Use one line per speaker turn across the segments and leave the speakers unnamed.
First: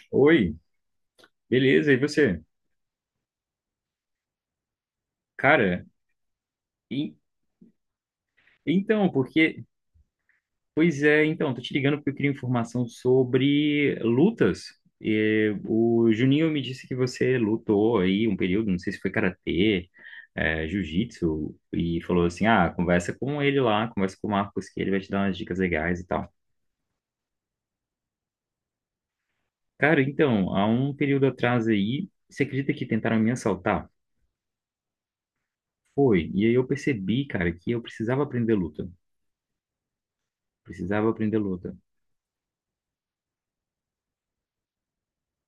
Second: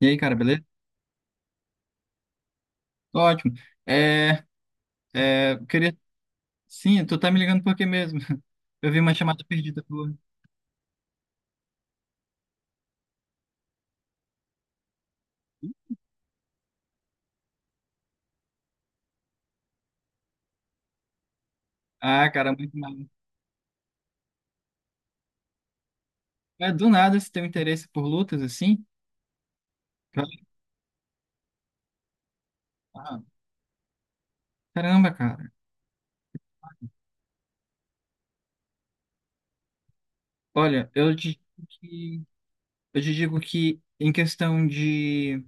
E aí, cara,
Oi,
beleza?
beleza, e você?
Tô ótimo. É, eu
Cara,
queria. Sim,
e-
tu tá me ligando por quê mesmo? Eu vi
então,
uma chamada
porque.
perdida tua.
Pois é, então, tô te ligando porque eu queria informação sobre lutas. E o Juninho me disse que você lutou aí um período, não sei se foi karatê, jiu-jitsu, e falou
Ah,
assim:
cara,
ah,
muito mal.
conversa com ele lá, conversa com o Marcos, que ele vai te dar umas dicas legais e tal.
É, do nada se tem interesse por lutas assim?
Cara, então, há um período atrás aí, você acredita que tentaram
Ah,
me assaltar?
caramba, cara.
Foi, e aí eu percebi, cara, que eu precisava aprender luta.
Olha,
Precisava
eu te
aprender
digo
luta.
que, eu te digo que em questão de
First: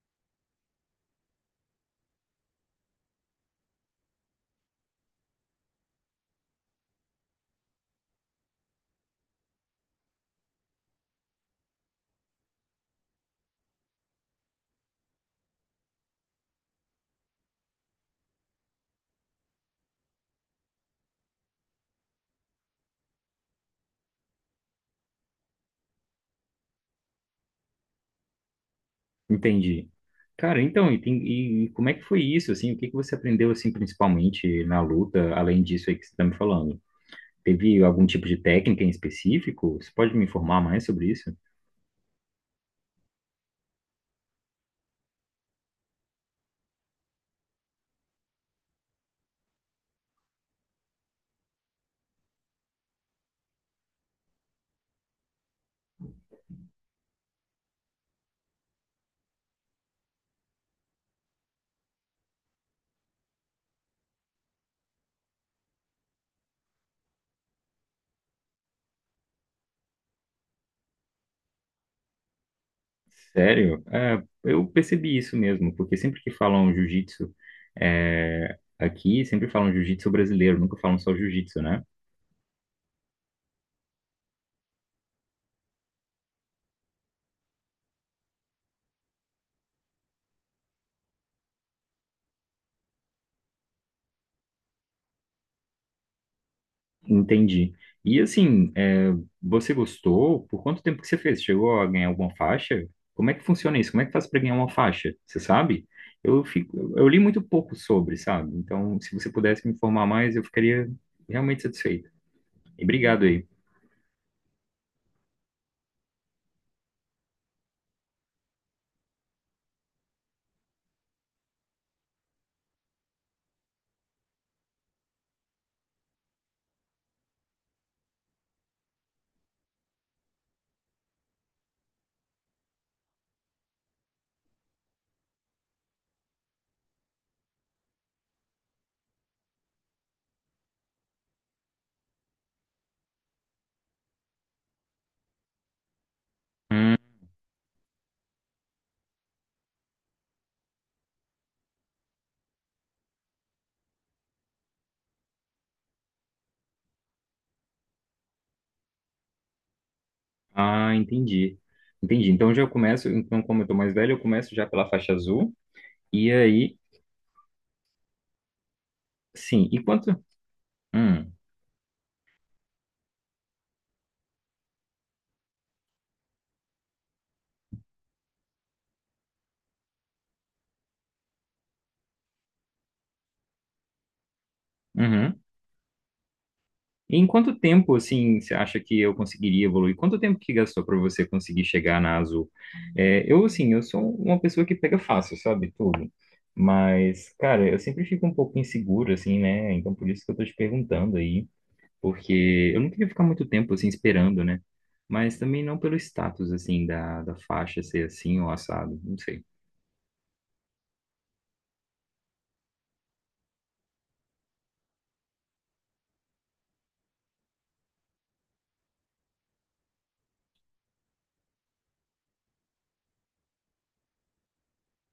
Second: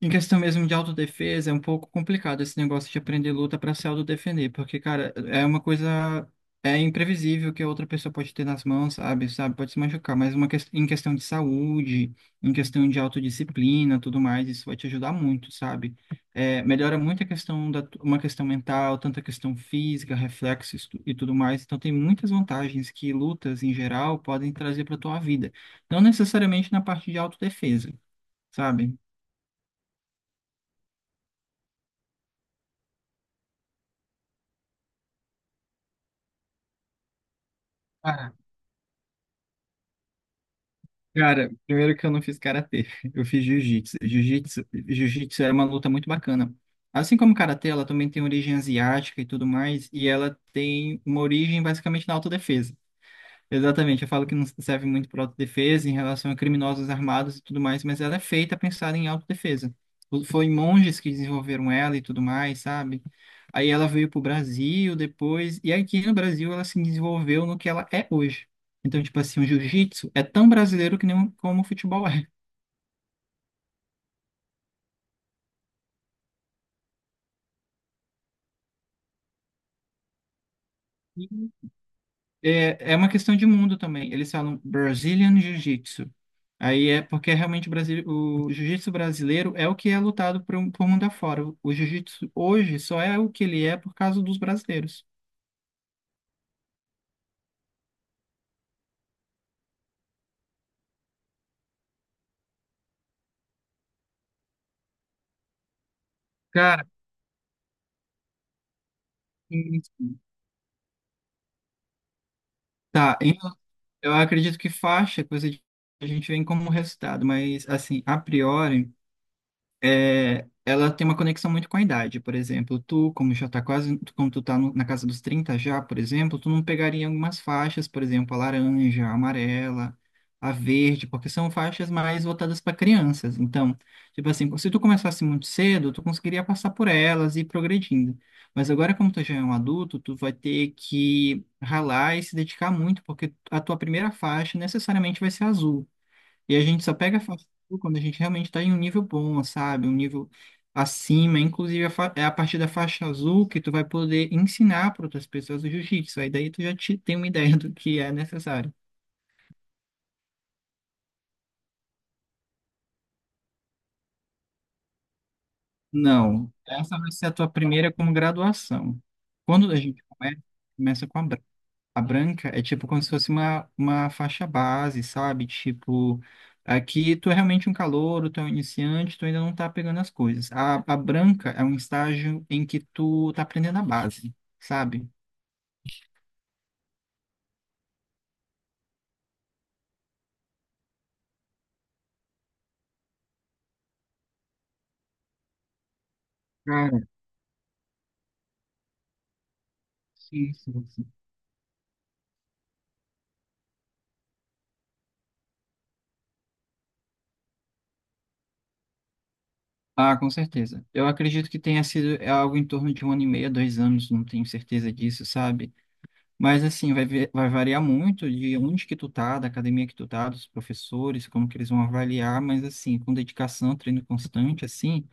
em questão mesmo de autodefesa, é um pouco complicado esse negócio de aprender luta para se autodefender, porque, cara, é uma coisa. É imprevisível que a outra pessoa pode ter nas mãos, sabe? Sabe? Pode se machucar, mas em questão de saúde, em questão de autodisciplina, tudo mais, isso vai te ajudar muito, sabe? É, melhora muito a questão da uma questão mental, tanto a questão física, reflexos e tudo mais. Então tem muitas vantagens que lutas em geral podem trazer para tua vida, não necessariamente na parte de autodefesa, sabe?
Entendi. Cara, então, e como é que foi isso, assim? O que que você aprendeu, assim, principalmente na luta, além disso aí que você está me falando? Teve algum tipo de técnica em específico? Você pode me informar mais sobre isso?
Cara, primeiro que eu não fiz karatê, eu fiz jiu-jitsu. Jiu-jitsu era uma luta muito bacana. Assim como karatê, ela também tem origem asiática e tudo mais, e ela tem uma origem basicamente na autodefesa. Exatamente, eu falo que não serve muito para autodefesa em relação a criminosos armados e tudo mais, mas ela é feita pensada em autodefesa. Foi monges que desenvolveram ela e tudo mais, sabe? Aí ela veio pro Brasil depois, e aqui no Brasil ela se desenvolveu no que ela é hoje. Então, tipo assim, o jiu-jitsu é tão brasileiro que nem o- como o futebol é.
Sério? É, eu percebi isso mesmo, porque sempre que falam jiu-jitsu, aqui, sempre falam jiu-jitsu brasileiro, nunca falam só jiu-jitsu, né?
É, é uma questão de mundo também. Eles falam Brazilian Jiu-Jitsu. Aí é porque realmente o jiu-jitsu brasileiro é o que é lutado por mundo afora. O jiu-jitsu hoje só é o que ele é por causa dos brasileiros.
Entendi. E assim, é, você gostou? Por quanto tempo que você fez? Chegou a ganhar alguma faixa? Como é que funciona isso? Como é que faz para ganhar uma faixa? Você sabe?
Cara,
Eu li muito pouco sobre, sabe? Então, se você pudesse me
sim,
informar
sim.
mais, eu ficaria realmente satisfeito. E
Tá.
obrigado aí.
Eu acredito que faixa é coisa que a gente vem como resultado, mas assim, a priori. É, ela tem uma conexão muito com a idade. Por exemplo, tu, como já tá quase, tu- como tu tá na casa dos 30 já, por exemplo, tu não pegaria algumas faixas, por exemplo, a laranja, a amarela, a verde, porque são faixas mais voltadas para crianças. Então, tipo assim, se tu começasse muito cedo, tu conseguiria passar por elas e ir progredindo. Mas agora, como tu já é um adulto, tu vai ter que ralar e se dedicar muito, porque a tua primeira faixa necessariamente vai ser azul. E a gente só
Hum,
pega fast food quando a gente realmente está em um nível bom, sabe? Um nível acima. Inclusive, é a partir da faixa azul que tu vai poder ensinar para outras pessoas o jiu-jitsu. Aí daí tu tem uma ideia do que é necessário.
ah, entendi. Entendi. Então já começo, então como eu tô mais velho, eu começo já pela faixa azul. E
Não,
aí,
essa vai ser a tua primeira como graduação.
sim.
Quando a
E
gente
quanto?
começa, começa com a
Hum,
A branca é tipo como se fosse uma faixa base, sabe? Tipo, aqui tu é realmente um calouro, tu é um iniciante, tu ainda não tá pegando as coisas. A branca é um estágio em que tu tá aprendendo a base, sabe?
uhum. E em quanto tempo, assim, você acha que eu conseguiria evoluir? Quanto tempo que gastou para você conseguir chegar na azul? É, eu, assim, eu sou uma pessoa que pega fácil, sabe, tudo.
Cara,
Mas, cara, eu sempre fico um pouco inseguro, assim, né? Então, por isso que eu tô
sim,
te
sim, sim.
perguntando aí. Porque eu não queria ficar muito tempo, assim, esperando, né? Mas também não pelo status, assim, da faixa ser assim ou assado, não sei.
Ah, com certeza. Eu acredito que tenha sido algo em torno de um ano e meio, 2 anos, não tenho certeza disso, sabe? Mas assim, vai variar muito de onde que tu tá, da academia que tu tá, dos professores, como que eles vão avaliar, mas assim, com dedicação, treino constante, assim.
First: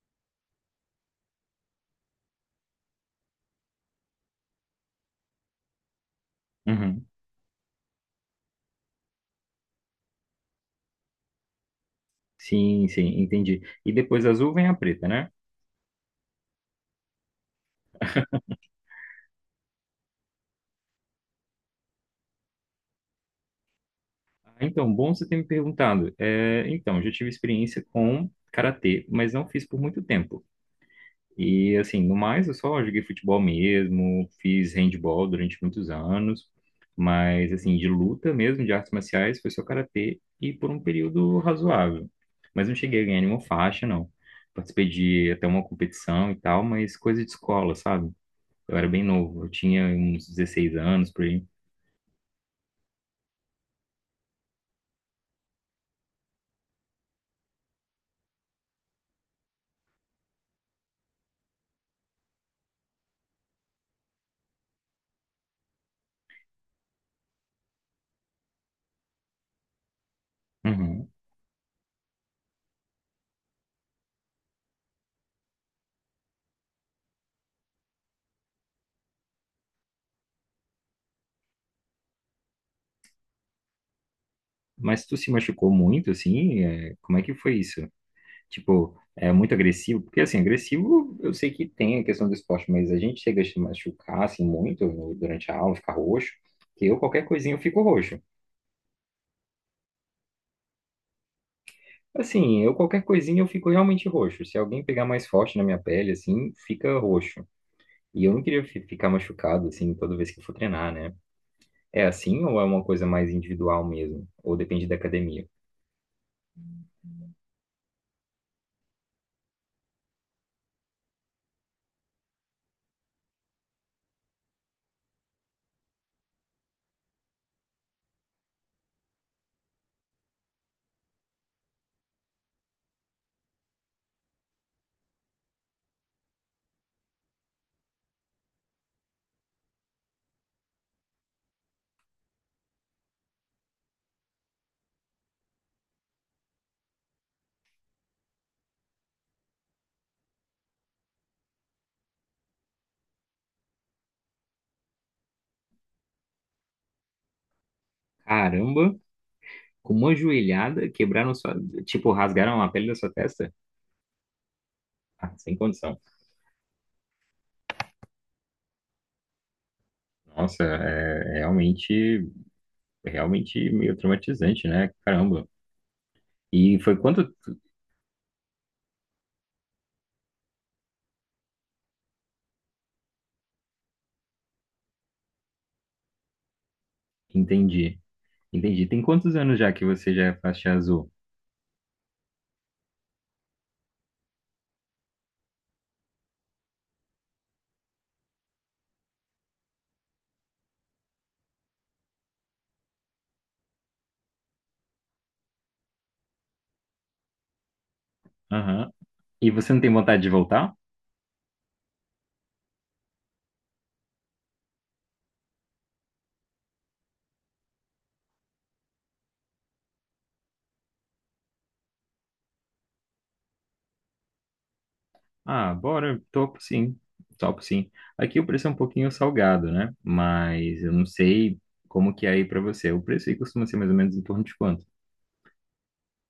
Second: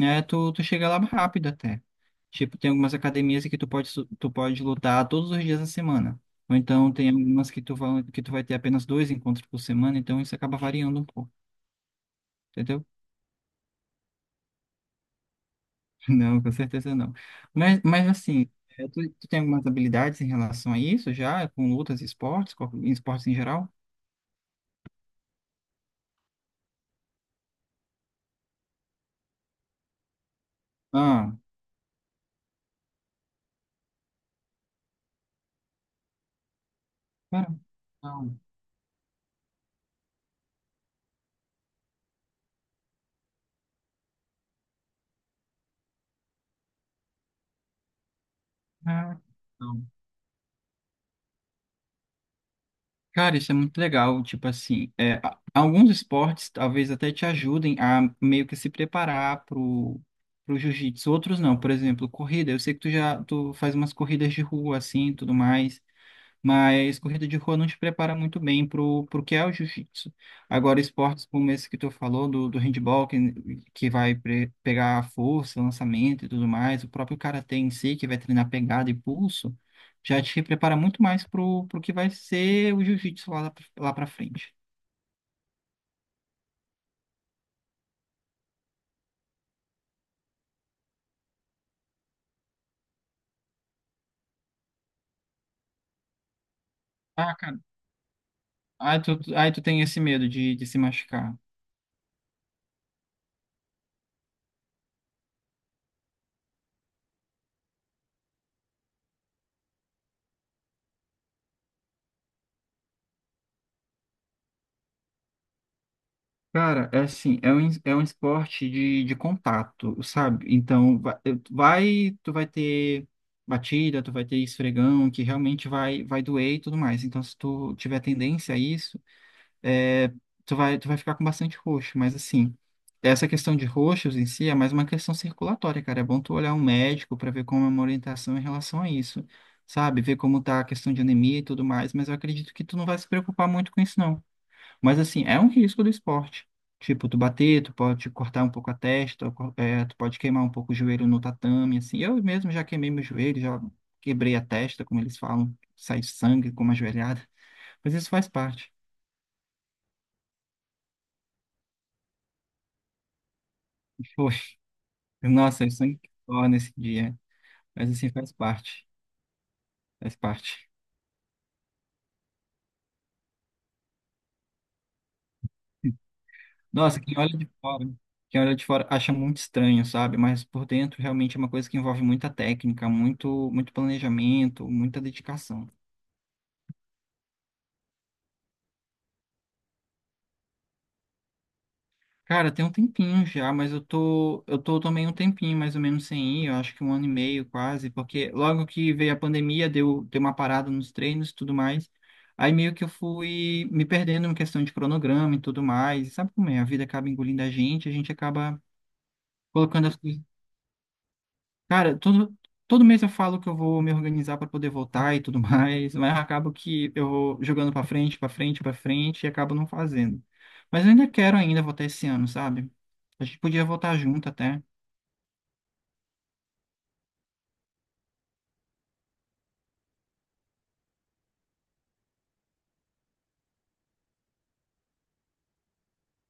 É, tu chega lá rápido até. Tipo, tem algumas academias que tu pode lutar todos os dias da semana. Ou então
Uhum.
tem algumas que tu vai ter apenas dois encontros por semana, então isso acaba variando um pouco, entendeu?
Sim, sim, entendi. E depois da azul vem a preta, né?
Não, com certeza não. Mas assim, é, tu tem algumas habilidades em relação a isso já, com lutas e esportes, em esportes em geral?
Ah, então, bom você ter me perguntado. É, então, já tive experiência com karatê, mas não fiz por muito tempo.
Ah,
E assim, no mais, eu só joguei futebol mesmo, fiz handball durante muitos anos, mas
cara,
assim, de luta
não.
mesmo, de artes marciais, foi só karatê e por um período razoável. Mas não cheguei a ganhar nenhuma faixa, não. Participei de até uma competição e tal, mas coisa de escola, sabe? Eu era bem
Ah,
novo, eu tinha
não.
uns 16 anos por aí.
Cara, isso é muito legal. Tipo assim, é, alguns esportes talvez até te ajudem a meio que se preparar pro jiu-jitsu. Outros não. Por exemplo, corrida. Eu sei que tu faz umas corridas de rua assim, tudo mais. Mas corrida de rua não te prepara muito bem pro que é o jiu-jitsu. Agora,
Uhum.
esportes como esse que tu falou, do handball, que vai pegar força, lançamento e tudo mais, o próprio karatê em si, que vai treinar pegada e pulso, já te prepara muito mais pro que vai ser o jiu-jitsu lá para frente.
Mas tu se machucou muito, assim? Como é que foi isso? Tipo, é muito agressivo, porque assim, agressivo eu sei que tem a questão do esporte, mas a gente chega a se machucar assim muito no- durante a aula, ficar roxo, que eu qualquer
Ah,
coisinha
cara,
eu fico roxo.
aí tu tem esse medo de se machucar.
Assim, eu qualquer coisinha eu fico realmente roxo. Se alguém pegar mais forte na minha pele, assim, fica roxo. E eu não queria ficar machucado assim toda vez que eu for treinar, né? É assim ou é uma coisa mais individual mesmo? Ou depende da academia?
Cara, é assim, é um esporte de contato, sabe? Então, tu vai ter batida, tu vai ter esfregão, que realmente vai doer e tudo mais. Então, se tu tiver tendência a isso, é, tu vai ficar com bastante roxo. Mas, assim, essa questão de roxos em si é mais uma questão circulatória, cara. É bom tu olhar um médico para ver como é uma orientação em relação a isso, sabe? Ver como tá a questão de anemia e tudo mais. Mas eu acredito que tu não vai se preocupar muito com isso, não. Mas assim, é um risco do esporte. Tipo, tu bater, tu pode cortar um pouco a testa, ou tu pode queimar um pouco o joelho no tatame, assim. Eu mesmo já queimei meu joelho, já quebrei a testa, como eles falam, sai sangue com uma joelhada. Mas isso faz parte.
Caramba, com uma joelhada quebraram sua, tipo, rasgaram a pele da sua testa?
Foi.
Ah, sem
Nossa, o sangue
condição.
que torra nesse dia. Mas assim, faz parte. Faz
Nossa,
parte.
é realmente, é realmente meio traumatizante, né? Caramba. E foi
Nossa,
quanto?
quem olha de fora acha muito estranho, sabe? Mas por dentro realmente é uma coisa que envolve muita técnica, muito, muito planejamento, muita dedicação.
Entendi, entendi. Tem quantos anos já que você já é faixa azul?
Cara, tem um tempinho já, mas eu tô também um tempinho mais ou menos sem ir, eu acho que um ano e meio quase, porque logo que veio a pandemia, deu uma parada nos treinos e tudo mais. Aí meio que eu fui me perdendo em questão de cronograma e tudo mais. E sabe como é? A vida acaba engolindo a gente acaba
Aham. E você não
colocando
tem
as coisas.
vontade de voltar?
Cara, todo mês eu falo que eu vou me organizar para poder voltar e tudo mais, mas acabo que eu vou jogando para frente, para frente, para frente e acabo não fazendo. Mas eu ainda quero ainda voltar esse ano, sabe? A gente podia voltar junto até.
Ah, bora, topo sim, topo sim. Aqui o preço é um pouquinho salgado, né? Mas eu não sei como que é aí pra você. O preço aí costuma ser mais ou menos em torno de quanto?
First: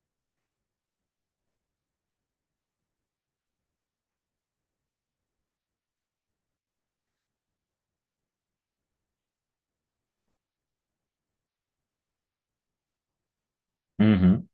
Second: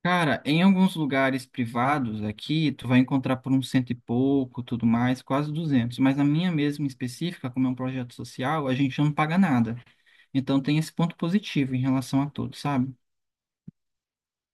Cara, em alguns lugares privados aqui, tu vai encontrar por um cento e pouco, tudo mais, quase duzentos. Mas na minha mesma específica, como é um projeto social, a gente não paga nada. Então tem esse ponto positivo em relação a todos, sabe?
Uhum.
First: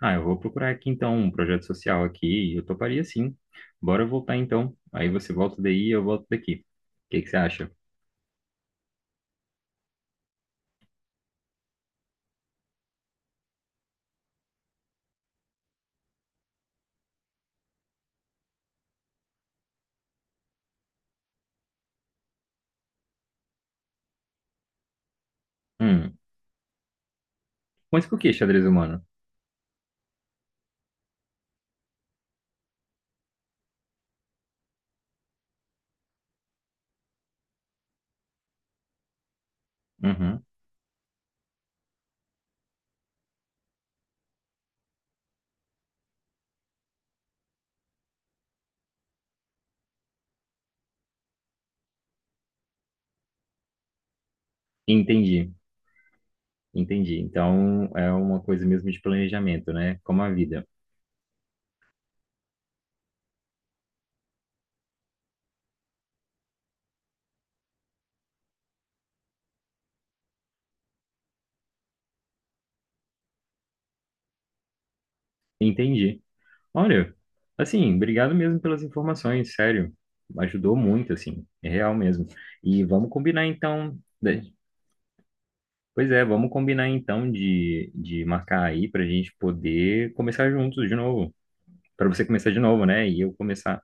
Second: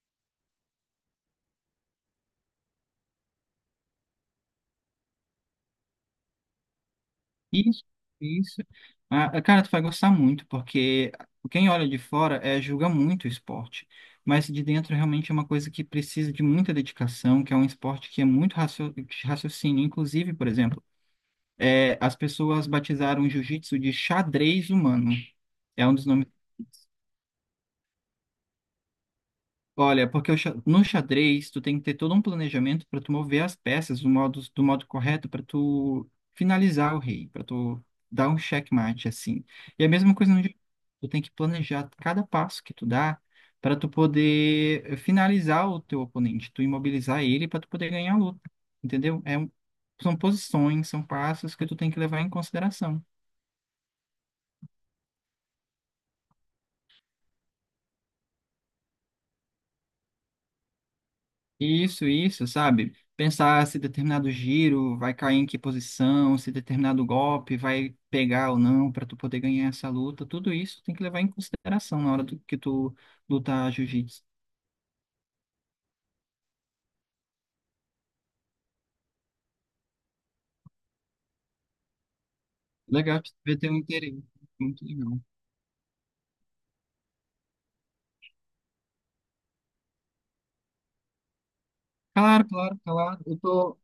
Ah, eu vou procurar aqui então um projeto social aqui e eu toparia sim. Bora voltar então. Aí você volta daí e eu volto daqui. O que que você acha?
Isso, isso. Ah, ah, cara, tu vai gostar muito, porque quem olha de fora julga muito o esporte, mas de dentro realmente é uma coisa que precisa de muita dedicação, que é um esporte que é muito de raciocínio. Inclusive, por exemplo, as pessoas batizaram o jiu-jitsu de xadrez humano. É um dos
Hum.
nomes.
Mas por que xadrez humano?
Olha, porque no xadrez tu tem que ter todo um planejamento para tu mover as peças do modo correto para tu finalizar o rei, para tu dar um checkmate assim. E a mesma coisa no
Uhum.
jogo. Tu tem que planejar cada passo que tu dá para tu poder finalizar o teu oponente, tu imobilizar ele para tu poder ganhar a luta, entendeu? São posições, são passos que tu tem que levar em consideração.
Entendi, entendi. Então é uma coisa mesmo de planejamento, né? Como a vida.
Isso, sabe? Pensar se determinado giro vai cair em que posição, se determinado golpe vai pegar ou não para tu poder ganhar essa luta, tudo isso tem que levar em consideração na hora que tu lutar jiu-jitsu.
Entendi. Olha, assim, obrigado mesmo pelas informações, sério. Ajudou muito, assim, é real mesmo. E vamos
Legal, você
combinar
vai ter um
então,
interesse.
né?
Muito legal.
Pois é, vamos combinar então de marcar aí pra gente poder começar juntos de novo. Pra você
Claro,
começar de
claro,
novo, né? E
claro.
eu
Eu tô
começar.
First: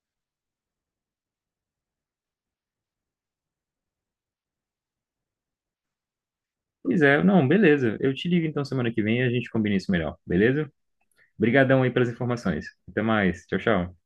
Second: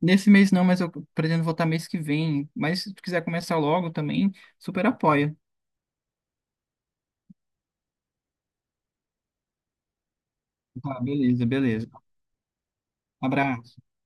nesse mês não, mas eu pretendo voltar mês que vem. Mas se tu quiser começar logo também, super apoia.
Pois é, não, beleza. Eu te ligo então semana que vem e a gente combina isso melhor, beleza?
Tá, beleza,
Obrigadão
beleza.
aí pelas informações. Até mais. Tchau,
Abraço.
tchau.